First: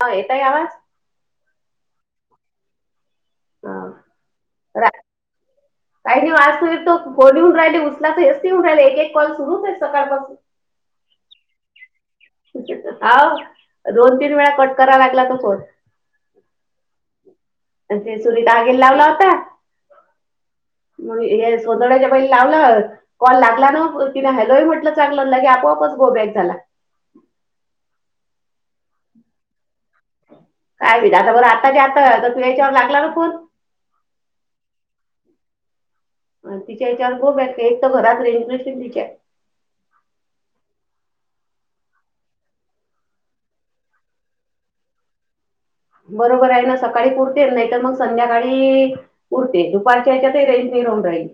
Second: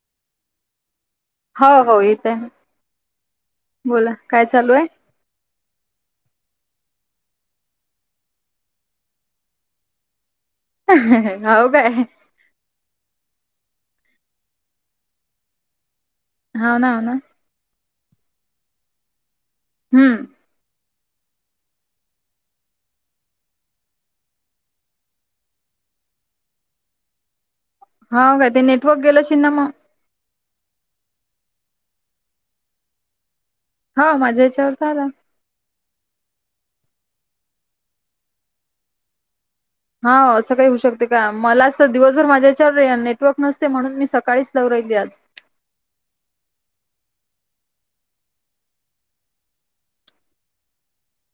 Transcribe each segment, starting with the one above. हां.. येतंय आवाज. हो हो येथय. हा. बोला काय चालू आहे? काही दि वास तो गोडीऊन राहिली उसलाच एतीऊन राहिले एक एक कॉल सुरूच आहे सकाळपासून. हाव काय. हाव दोन तीन वेळा कट करा लागला तो फोन. हो ना हो ना. ते सुरीत आगिल लावला होता. हम्म. मग हे सकाळच्या वेळेत लावलंत. कॉल लागला ना तिने हॅलो ह म्हटलं चांगलं की आपोआपच गो बॅक झाला. हा काय ते नेटवर्क गेलशिंना मग. काय मी दासा बर आता ज आतं तर तू याच्यावर लागला ना फोन. हा माझ्या या्याच्यावर तर आला. अ तिच्या याच्यावर गो बॅक एक तर घरात रेज नसतेन तिच्या. हा असं काही होऊ शकते का, मला असं दिवसभर माझ्या याच्यावर नेटवर्क नसते म्हणून मी सकाळीच लावू राहिली आज. बरोबर आहे ना सकाळी पुरते, नाहीतर मग संध्याकाळी पुरते दुपारच्याच्याही रेंज नाही राऊन राहील.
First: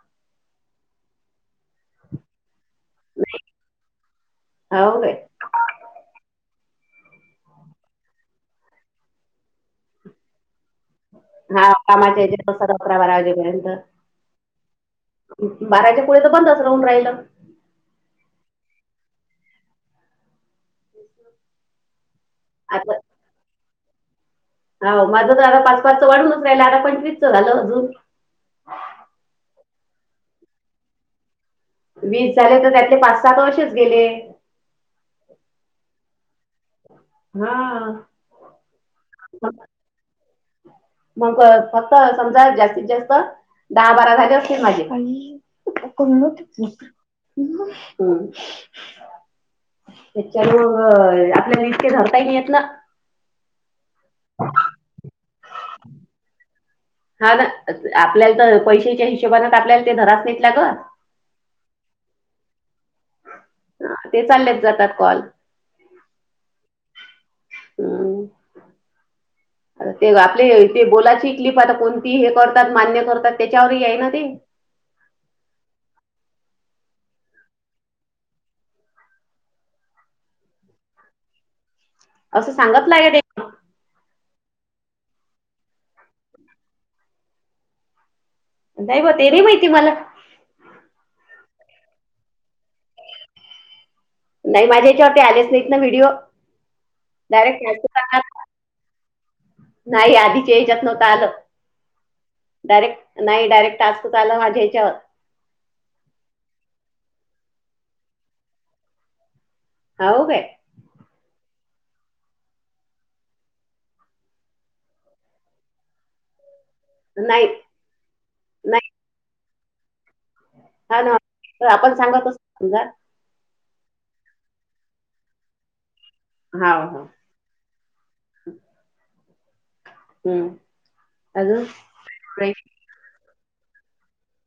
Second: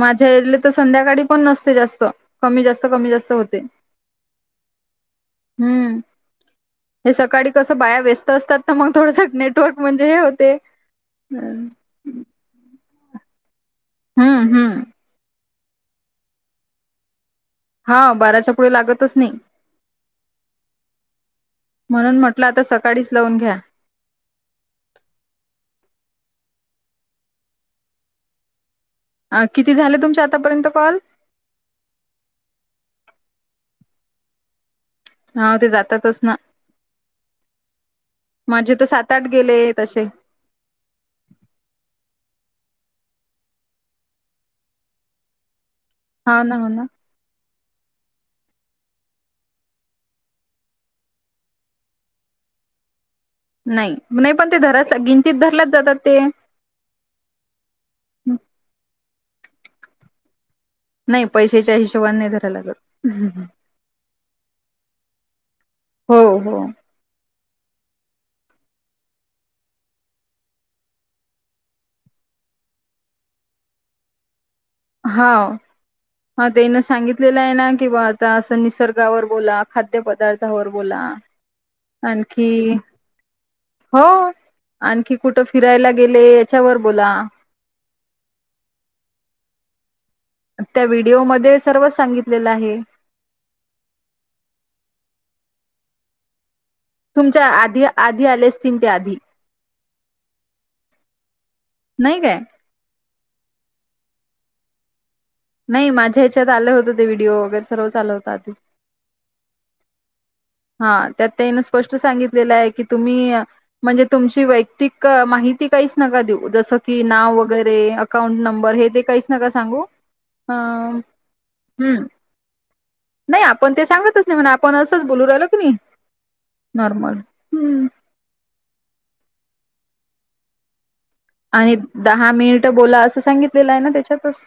माझ्या येले तर संध्याकाळी पण नसते जास्त. कमी जास्त कमी जास्त होतंय, हाव काय. हम्म. हे सकाळी कसं बाया व्यस्त असतात ना मग थोडसं नेटवर्क म्हणजे हे होते. हम्म हा कामाच्या ह्याच्यात अकरा बारा वाजेपर्यंत. हम्म हम्म. बाराच्या पुळे तर बंदच राहून राहिलं. हा बाराच्या पुढे लागतच नाही. म्हणून म्हटलं आता सकाळीच लावून घ्या. हो माझं तर आता पाच पाचं वाढूनच राहिलं आता पंचवीसचं झालं अजून. अ किती झाले तुमच्या आतापर्यंत कॉल? वीस झाले तर त्यातले पाच साहा तर आसेच गेले. हा ते जातातच ना. हा माझे तर सात आठ गेले तसे. मग फक्त समजा जास्तीत जास्त दहा बारा झाले असतील माझे. हां ना, हो ना. [unintelligible] त्याच्यावर मग आपल्या [unintelligible] घेतला. नाही नही पण ते धरस गिंनतीत धरल्याच जातात ते. हा ना आपल्याला तर पैशाच्या हिशोबान आपल्याला ते धराच नेतला ग. नाही पैशच्या हिशोबान नाही धरायला लागत. ते चाललेच जातात कॉल. हो हो. हम्म. [inaudible] आ ते आपले ते बोलायची क्लिप आता कोणती हे करतात मान्य करतात त्याच्यावरही आहे ना ते. हाव. हा तेन सांगितलेलं आहे ना कि बा आता असं निसर्गावर बोला, खाद्य पदार्थ थावर बोला असं आणखी सांगतलं आहे ते हो, आणखी कुठं फिरायला गेले याच्यावर बोला. नायबा ते भी माहिती मला. त्या व्हिडिओमध्ये सर्व सांगितलेलं आहे. नाही माझ्या याच्यावरती आलेच नाहीत ना ते व्हिडिओ. तुमच्या डायरेक्ट आधी आधी टास्क आले आसतीन ते आधी. नाही आधीचे हच्यात नव्हतं आलं. नाही काय. डायरेक्ट नाही डायरेक्टास्क चाला माझ्या याच्यावर. नाही माझ्या ह्याच्यात आलं होतं ते व्हिडिओ वगैरे सर्व चालत होता आधी. हावू काय. हा त्यात त्यान स्पष्ट सांगितलेलं आहे की तुम्ही. म्हणजे तुमची वैयक्तिक माहिती, काहीच नका देऊ जसं. की नाव नाही वगैरे अकाउंट नंबर हे नाही ते काहीच नका सांगू. अ हा हम्म ना तर आपण सांगत अस समजा. नाही आपण ते सांगतच नाही म्हणा आपण असंच बोलू राहिलो की नाही. हा हा नॉर्मल हम्म. हम्म.. अजून आणि दहा मिनिट बोला असं, सांगितलेलं आहे ना तेच्यातच.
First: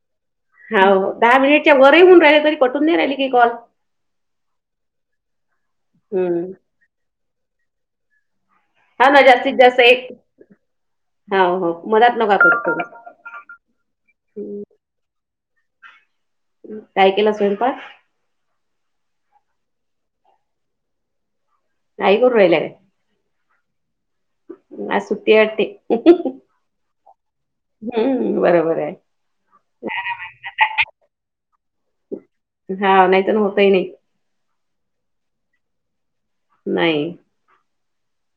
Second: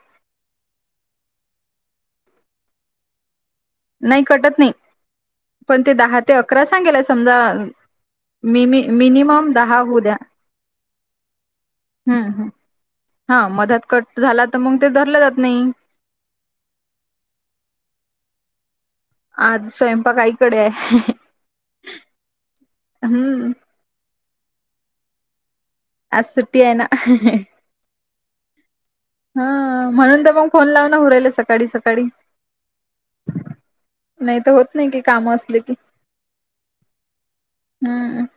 हो दहा मिनिटच्या वरही होऊन राहिले तरी कटून नाही राहिले की कॉल. नाही कटत नाही पण ते दहा ते हम्म. अकरा सांगेल समजा मी-मी. हा ना मिनिमम जास्तीत जास्त दहा एक घोद्या हा हो मधात नका हम्म. कट करू. हा मधत कट झाला तर मग, ते धरलं जात नाही. काय केला स्वयंपाक. आज स्वयंपाक आईकडे हाय. घाई कुरू राहिल्या काय. हम्म.. आज सुट्टी आहे वाटते. आज सुटी आहे ना. हम्म बरोबर आहे. हा म्हणून तर मग नवऱ्याल फोन लावून सकाळी सकाळी. हा नाही तर होतही नाही नाही तर होत नाही की काम असले की. नाही. हम्म..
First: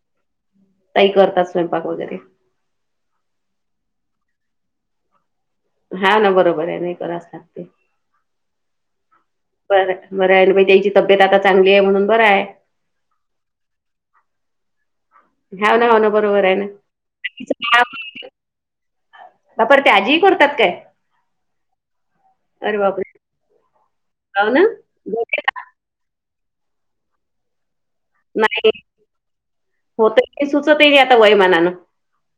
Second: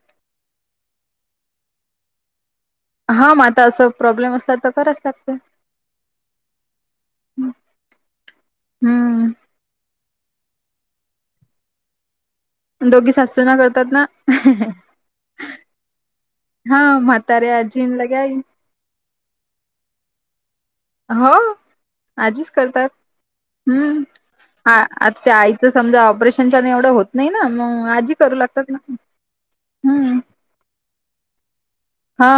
आई करतात स्वयंपाक वगैरे. हा मग आता असं प्रॉब्लेम असतात तर कराच लागते. हा ना बरोबर आहे नाही करा लागते. हम्म.. बर बरं आहे आणि त्यांची, तब्येत आता चांगली आहे म्हणून बरं हाय. दोघी सासूसूना करतात ना. हो ना, हो ना बरोबर आहे ना. हा म्हातारे आजीन लगे आई बापरे ते आजी करतात काय. हो आजीच अरे करतात बापरे हम्म हाव ना आ आता ते आई. समजा ऑपरेशनच्या एवढं होत नाही ना मग आजी करू लागतात नाही ना. हम्म होतंय सुचत ये नाही, आता वयमानानं. हा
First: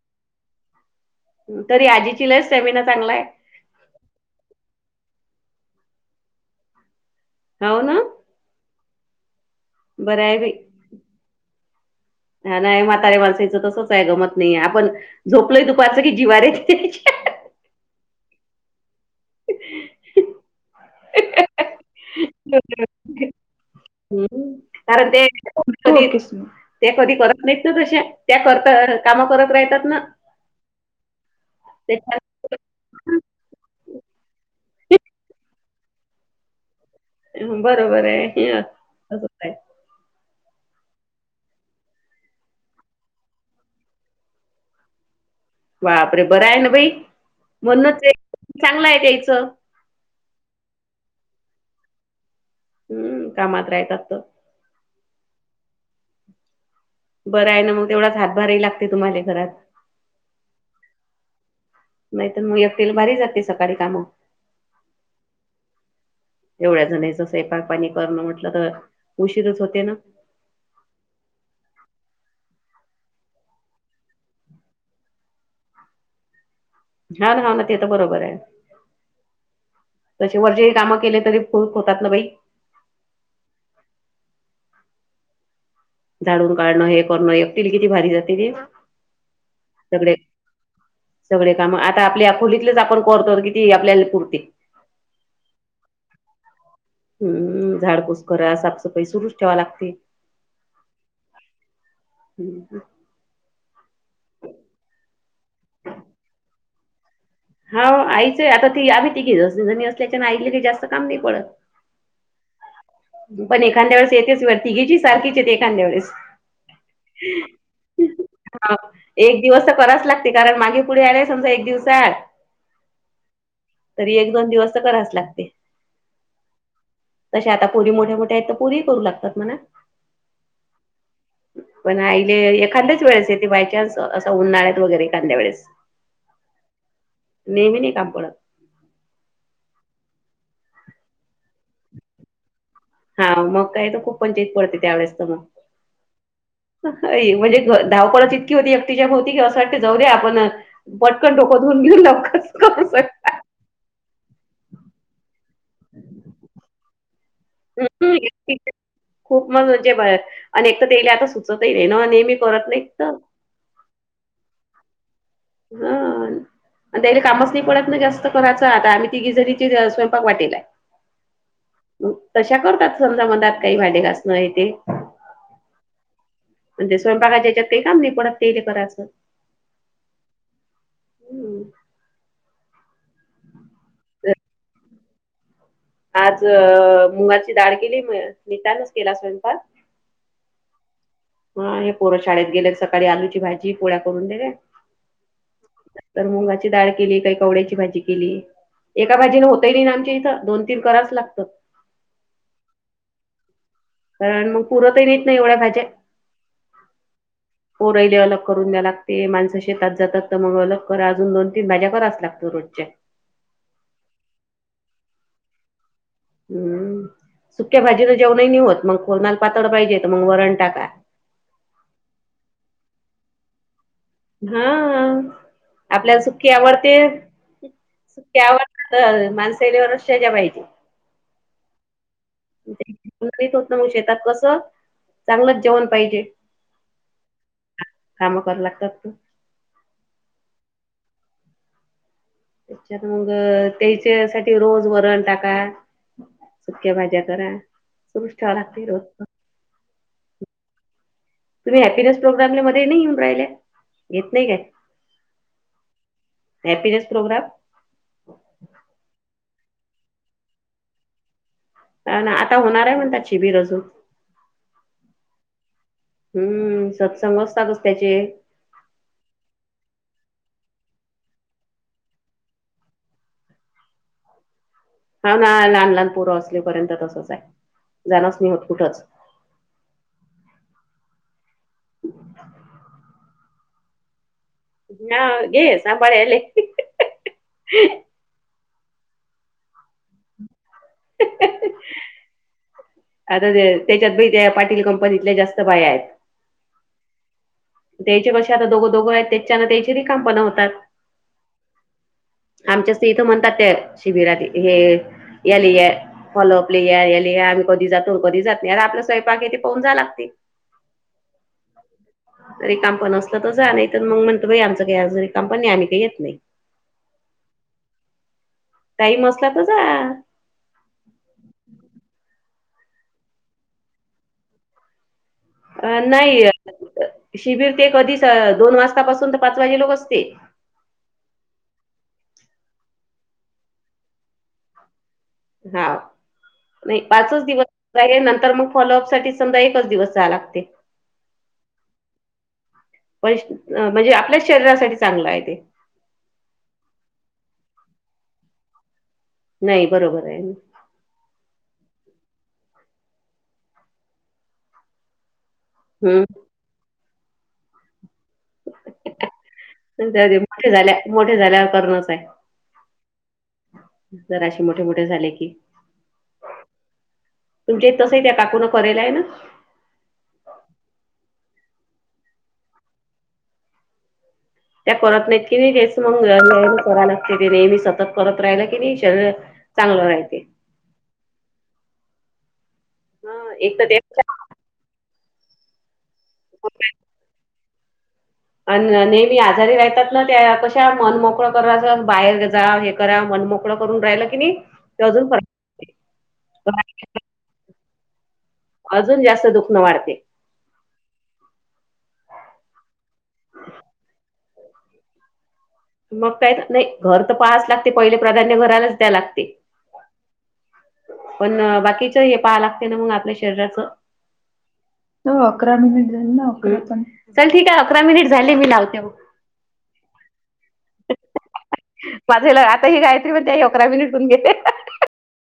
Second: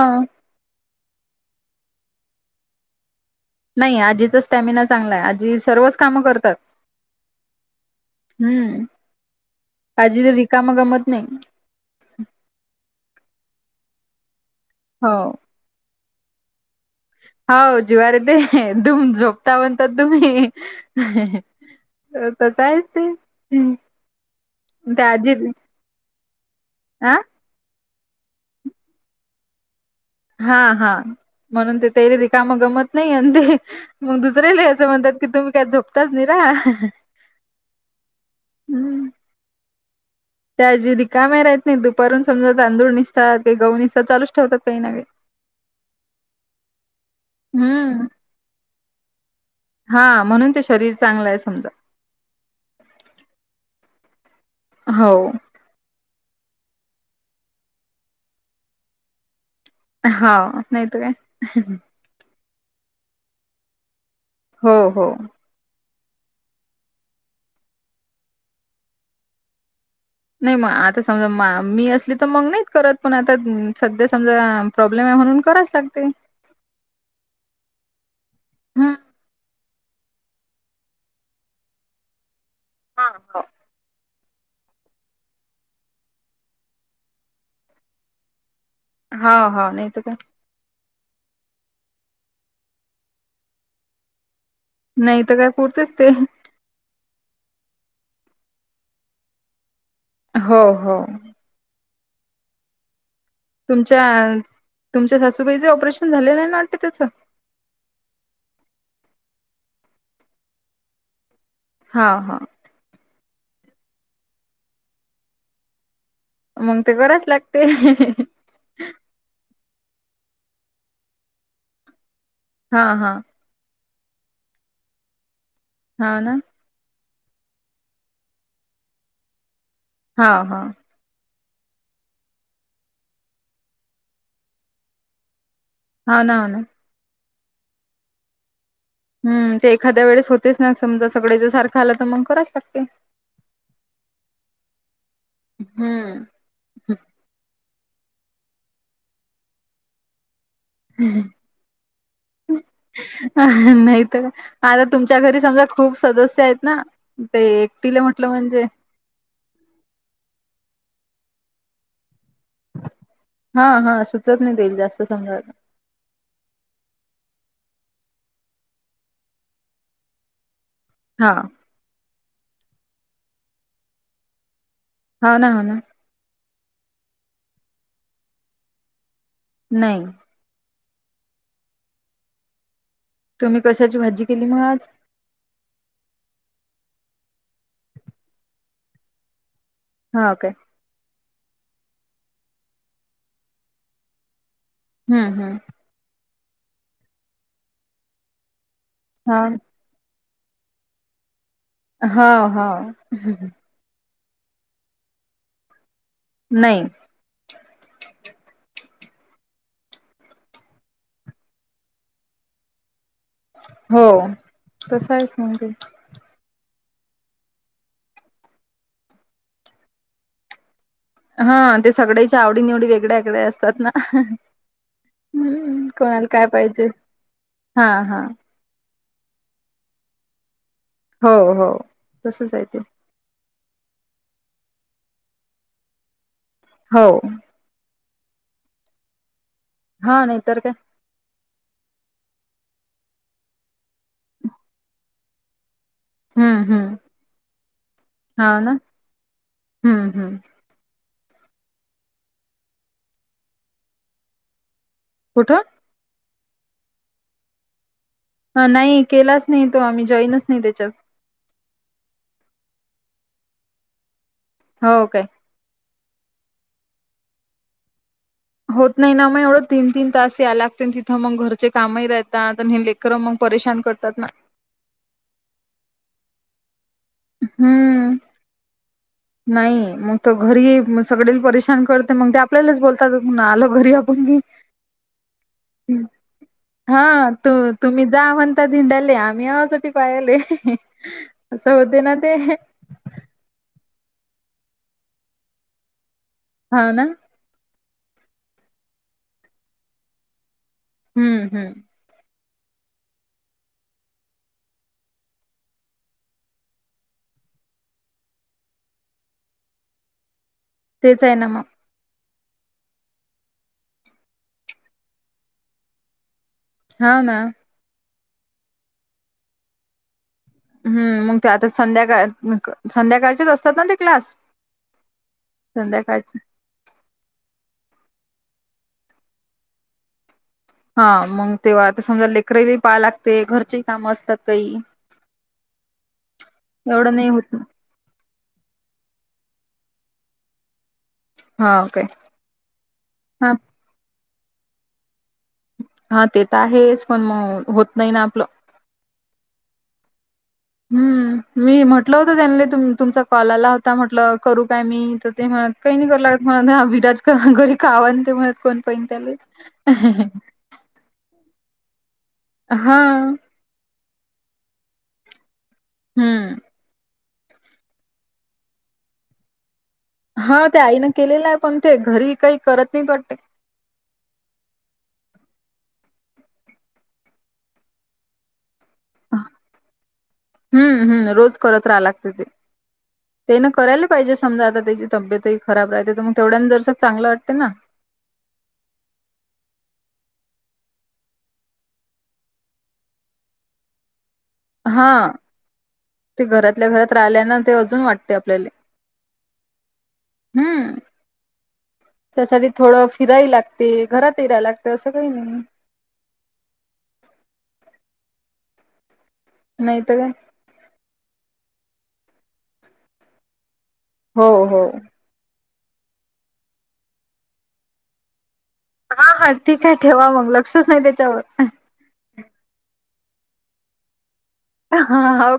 तरी आजीची लैच स्टॅमिना चांगला आहे. नाही आजीचा स्टॅमिना चांगला आहे, आजी सर्वच कामं करतात. हो ना. हम्म आजी बरं आहे बाई रिकाम गमत नाही. हा नाही म्हातारे माणसाचं तसच आहे गमत नाहीे आपण हो झोपलोय. पाच च की जिवारेच. हाऊऊ जेवारे ते दुम झोपता बनतात तुम्ही. अ तसं आहेच ते. हंम्म कारण ते ते अ कधी करत नाहीत त्या तशा त्या करता काम करत राहतात ना. हा हा. म्हणून ते तेरी त्याच्या रिक. काम गमत नाही आणि ते मग दुसरे ले असं म्हणतात. की तुम्ही काय झोपताच नि रा. बरोबर ये असंच हाय. त्या आजी रिकामे राहत नाही दुपारून समजा तांदूळ निसतात काही गहू निसतात चालच ठेवतात काही ना काही [inaudible] बापरे बरं आहे ना बाई, म्हणूनच हम्म एक चांगलं द्यायचं. हा म्हणून ते शरीर चांगलं हाय समजा. हम्म काम मात्र येतातच. हाव. बरं आहे ना मग तेवढाच हातभारही लागते तुम्हाला घरात. हांव नाही तर काय. नाही तर मग एकटीला बारी जाते सकाळी कामं. हो हो. एवढ्या जणांचा स्वयंपाक पाणी करनं म्हटलं तर उशीरच होते ना. नाही म आता समजा मा मी असली तर मंग नाहीत करत पण आता सध्या समजा प्रॉब्लेम हाय म्हणून करायच लागतय. हाव ना हाव ना ते तर बरोबर हाय. हं, तशे वरचेही कामं केले तरी फुरुक होतात ना बाई. हा होव. झाडून काढणं हे करणं एकटीला किती भारी जाते ते. हाव हाव नाही तर सगळे काय. सगळे काम आता आपल्या खोलीतलेच आपण करतो किती आपल्या पुरती. नाय तर काय पुरचस ते. हम्म झाडपूस करा साफसफाई सुरुच ठेवा लागते. हो हो. हम्म. तुमच्या तुमच्या सासूबाईचे ऑपरेशन झालेलं आहे ना वाटते त्याचं. हाव आईचे आहे आता ती आम्ही तिघे जणी असल्याच्यां आईले काय जास्त काम नाही पडत. हा हा. पण एखांद्या वळेस येतेस व तिघेची सारखीच येते एखांद्या वेळेस. मग ते कराच लागते. हाव एक दिवस तर कराच लागते कारण मागे पुढे आले समजा एक दिवस आड हा हा. तरी एक दोन दिवस तर करायच लागते. हा ना? तशे आता पोरी मोठ्या-मोठ्या हायत तर पोरी ही करू लागतात म्हणा. हा हा. पण आहिले एखांद्याच वेळेस येते बाय चान्स अ असा उन्हाळ्यात वगैरे एखांद्या वेळेस. हाव ना हाव ना. नेहमी नाय काम पडत. हम्म ते एखाद्या वेळेस होतेच ना समजा सगळे जण सारखं आला तर मग करायच लागते. हा मग काही तर खूप पंचायत पडते त्यावेेळेस तर म. हम्म. हाय म्हणजे घ धावपळच इतकी होती एकटीच्या भोवती की असं वाटते जाऊ दे आपण पटकन डोकं धुऊन घेऊन. [unintelligible] नाहीत काय आता तुमच्या घरी समजा खूप सदस्य आहेत ना. ते एकटीला म्हटलं म्हणजे खूप मगज आहे आणि एक तर तेले आता सुचत ही नाही ना नेहमी करत नाहीत तर. हा हा सुचत नाही तेल जास्त समजायला. हा. आणि तेईले कामच नाही पडत ना जास्त करायचं आता आम्ही तिघी जणीचे ज स्वयंपाक वाटेलाय. हां. तशा करतात समजा मदात काय भांडी घासणे ये ते. हाव ना हाव ना. म्हणज स्वयंपाकाच्या ह्याच्यात काय काम नाही पडत तेई बराचं [unintelligible] नाई.. हम्म. तुम्ही कशाची भाजी केली मग आज? आज मुंगाची डाळ केली नीता नच केला स्वयंपाक. हा काय? हा हे पोरं शाळेत गेले सकाळी आलूची भाजी पोळ्या करून दिल्या. हम्म हम्म. तर मुगाची डाळ केली काय कवळ्याची भाजी केलि. एका हा भाजीन होतइ नई ना की इथं दोन तीन कराच लागतं. हा हा. कारण मग, पुरतही नईत ना एवढ्या भाज्या. नई. पोरहिले अलग करून द्या लागते, माणसं शेतात जातात त मग अलग करा, अजून दोन तीन भाज्या कराच लागतात. दररोजच्या. हो. तस हायेच म्हणजे. हम्म. सुक्या भाजीनं जेवणही नई होत, मग कोनाल पातळ पाहिजेे तर मंग वरण टाका. हा. ते सगळ्याच्या आवडी निवडी वेगड्या वेगळ्या असतात ना. हा हम्म आपल्याला कोणाला काय सुक्क्यावर पाहिजे ते हा हा सुक्क्यावर तर माणसाया [unintelligible] पाहि हो हो तसच आहे ते. [unintelligible] शेतात कसं चांगलंच जेवण पाहिजे. हो. काम कराय लागतातत. हा नई तर काय? तर मंग त्याच्या साठी रोज वरण टाका. हम्म सुक्या हम्म भाज्या करा सुरूच ठेवा लागते रोजच. हा. हा. तुम्ही हॅपीनेस प्रोग्राम ले मध्ये नई येेऊन राहिल्या येत नई काय? कुठं? Happiness programme. हा नई केलाच नई तो आम्ही जॉईनच नई त्याच्यात. हा ना. आता होणार आहे म्हणतात शिबिर अजून. हो काय? हम्म. सत्संग असतातच त्याचे. होत नई ना मग एवढं तीन, तीन तास या लागते. तिथं मग घरचे कामही राहतात. लेकरं मग परेशान करतात ना? हाव ना लहान लहान पोर असलेपर्यंत तसं. हम्म. नई होत कुठंच. नाही मग तर घरी सगळे परेशान करते मग, ते आपल्यालाच बोलतात पुन्हा आलं घरी आपण की. हा घे सांबाळ याले. हा तू तुम्ही जा म्हणतात हिंडायले आम्ही हाओत पायले. असं होते ना ते. आता त्या त्याच्यात बी त्या पाटील कंपनीतल्या जास्त बाया हायेत. हा ना? द्यायचे कशे आता दोघं दोघं हायेत त्याच्यानं त्याचे काम पण होतात. हम्म. हम्म. आमच्याच इथं म्हणतात त्या शिबिरात हे यालेया. फॉलोपले या, यालेया आम्ही कधी जातो, कधी जात नई, आर आपला स्वयंपाक येथे पाहून जा लागते तेच हाय ना मग. रिकामपन असलं तर जा नई तर मग, म्हणतंई बई आमचं कई आज रिकामपन नई आम्ही काई येत नई. हाव ना. टाइम असला तर जा. हम्. मंग ते आता संध्याकाळ संध्याकाळचेच असतात ना ते क्लास? अ संध्याकाळचे नाही शिबिर ते कधी दोन वाजतापासून तर पाच वाजे लोक असते. हा मग तेव्हा आता समजा लेकरालाही पहाय लागते, घरचेही काम असतात काही. हा नाही एवढं पाचच होत दिवस नंतर मग फॉलोअपसाठी समजा एकच दिवस जाया लागते. हा. ओके. पण म्हणजे आपल्याच शरीरासाठी चांगलं आहे ते. हा ते तर आहेच पण मग होत नाही ना आपलं. नाही बरोबर आहे नाही. हम्म. मी म्हटलं होत त्यांनले तुमचा कॉल आला होता, म्हटलं करू काय मी तर ते म्हणत काही नाही करू हम्म लागतं. [unintelligible] विराज घरी कावान ते म्हणत कोण पण त्याले. जाऊदे मोठे झाल्या मोठे झाल्यावर करणच आहे. हा. जरा असे मोठे मोठे झाले की. हम्म. तुमच्या तसं त्या काकूनं करेल आहे ना. हा ते आईनं केलेलं आहे पण ते घरी काही करत नाहीत वाटत. त्या करत नाहीत की नाही तेच मग नेहमी करा लागते. ते नेहमी सतत करत राहिलं की नाही शरीर चांगलं राहते. हम्म हम्म, रोज करत राह लागते ते. ह ते ना एक तर करायला पाहिजे. समजा आता त्याची तब्येतही खराब राहते तर मग तेवढ्यांना जरस चांगलं वाटते ना. अ नेहमी आजारी राहतात ना, त्या कशा मन मोकळं कराच अस बाहेर जा हे जरा मनमोकळ करून राहिला कि नाही हा ते अजून फर ते घरातल्या घरात राहिल्याना ते अजून वाटते आपल्याला. अजून जास्त दुखनं वाढते. हम्म. तस बी थोडं फिरायला लागते घरातयला लागत असं काही नाही. मग काय नाही घर तर पहाच लागते पहिले प्राधान्य घरालाच द्या लागते. नाही तर काय? पण बाकीच हे पाहा लागते ना, हे मग आपल्या शरीराचं. हो. हो. हो अकरा मिनिट झाली ना आकरा पण, चल ठीक आहे अकरा मिनिट झाले मी लावतो. हा हा ठीक आहे ठेवा, मग लक्षच नाही त्याच्यावर. माझं आता ही गायत्री म्हणते ही अकरा मिनिटतून घेते. हाव.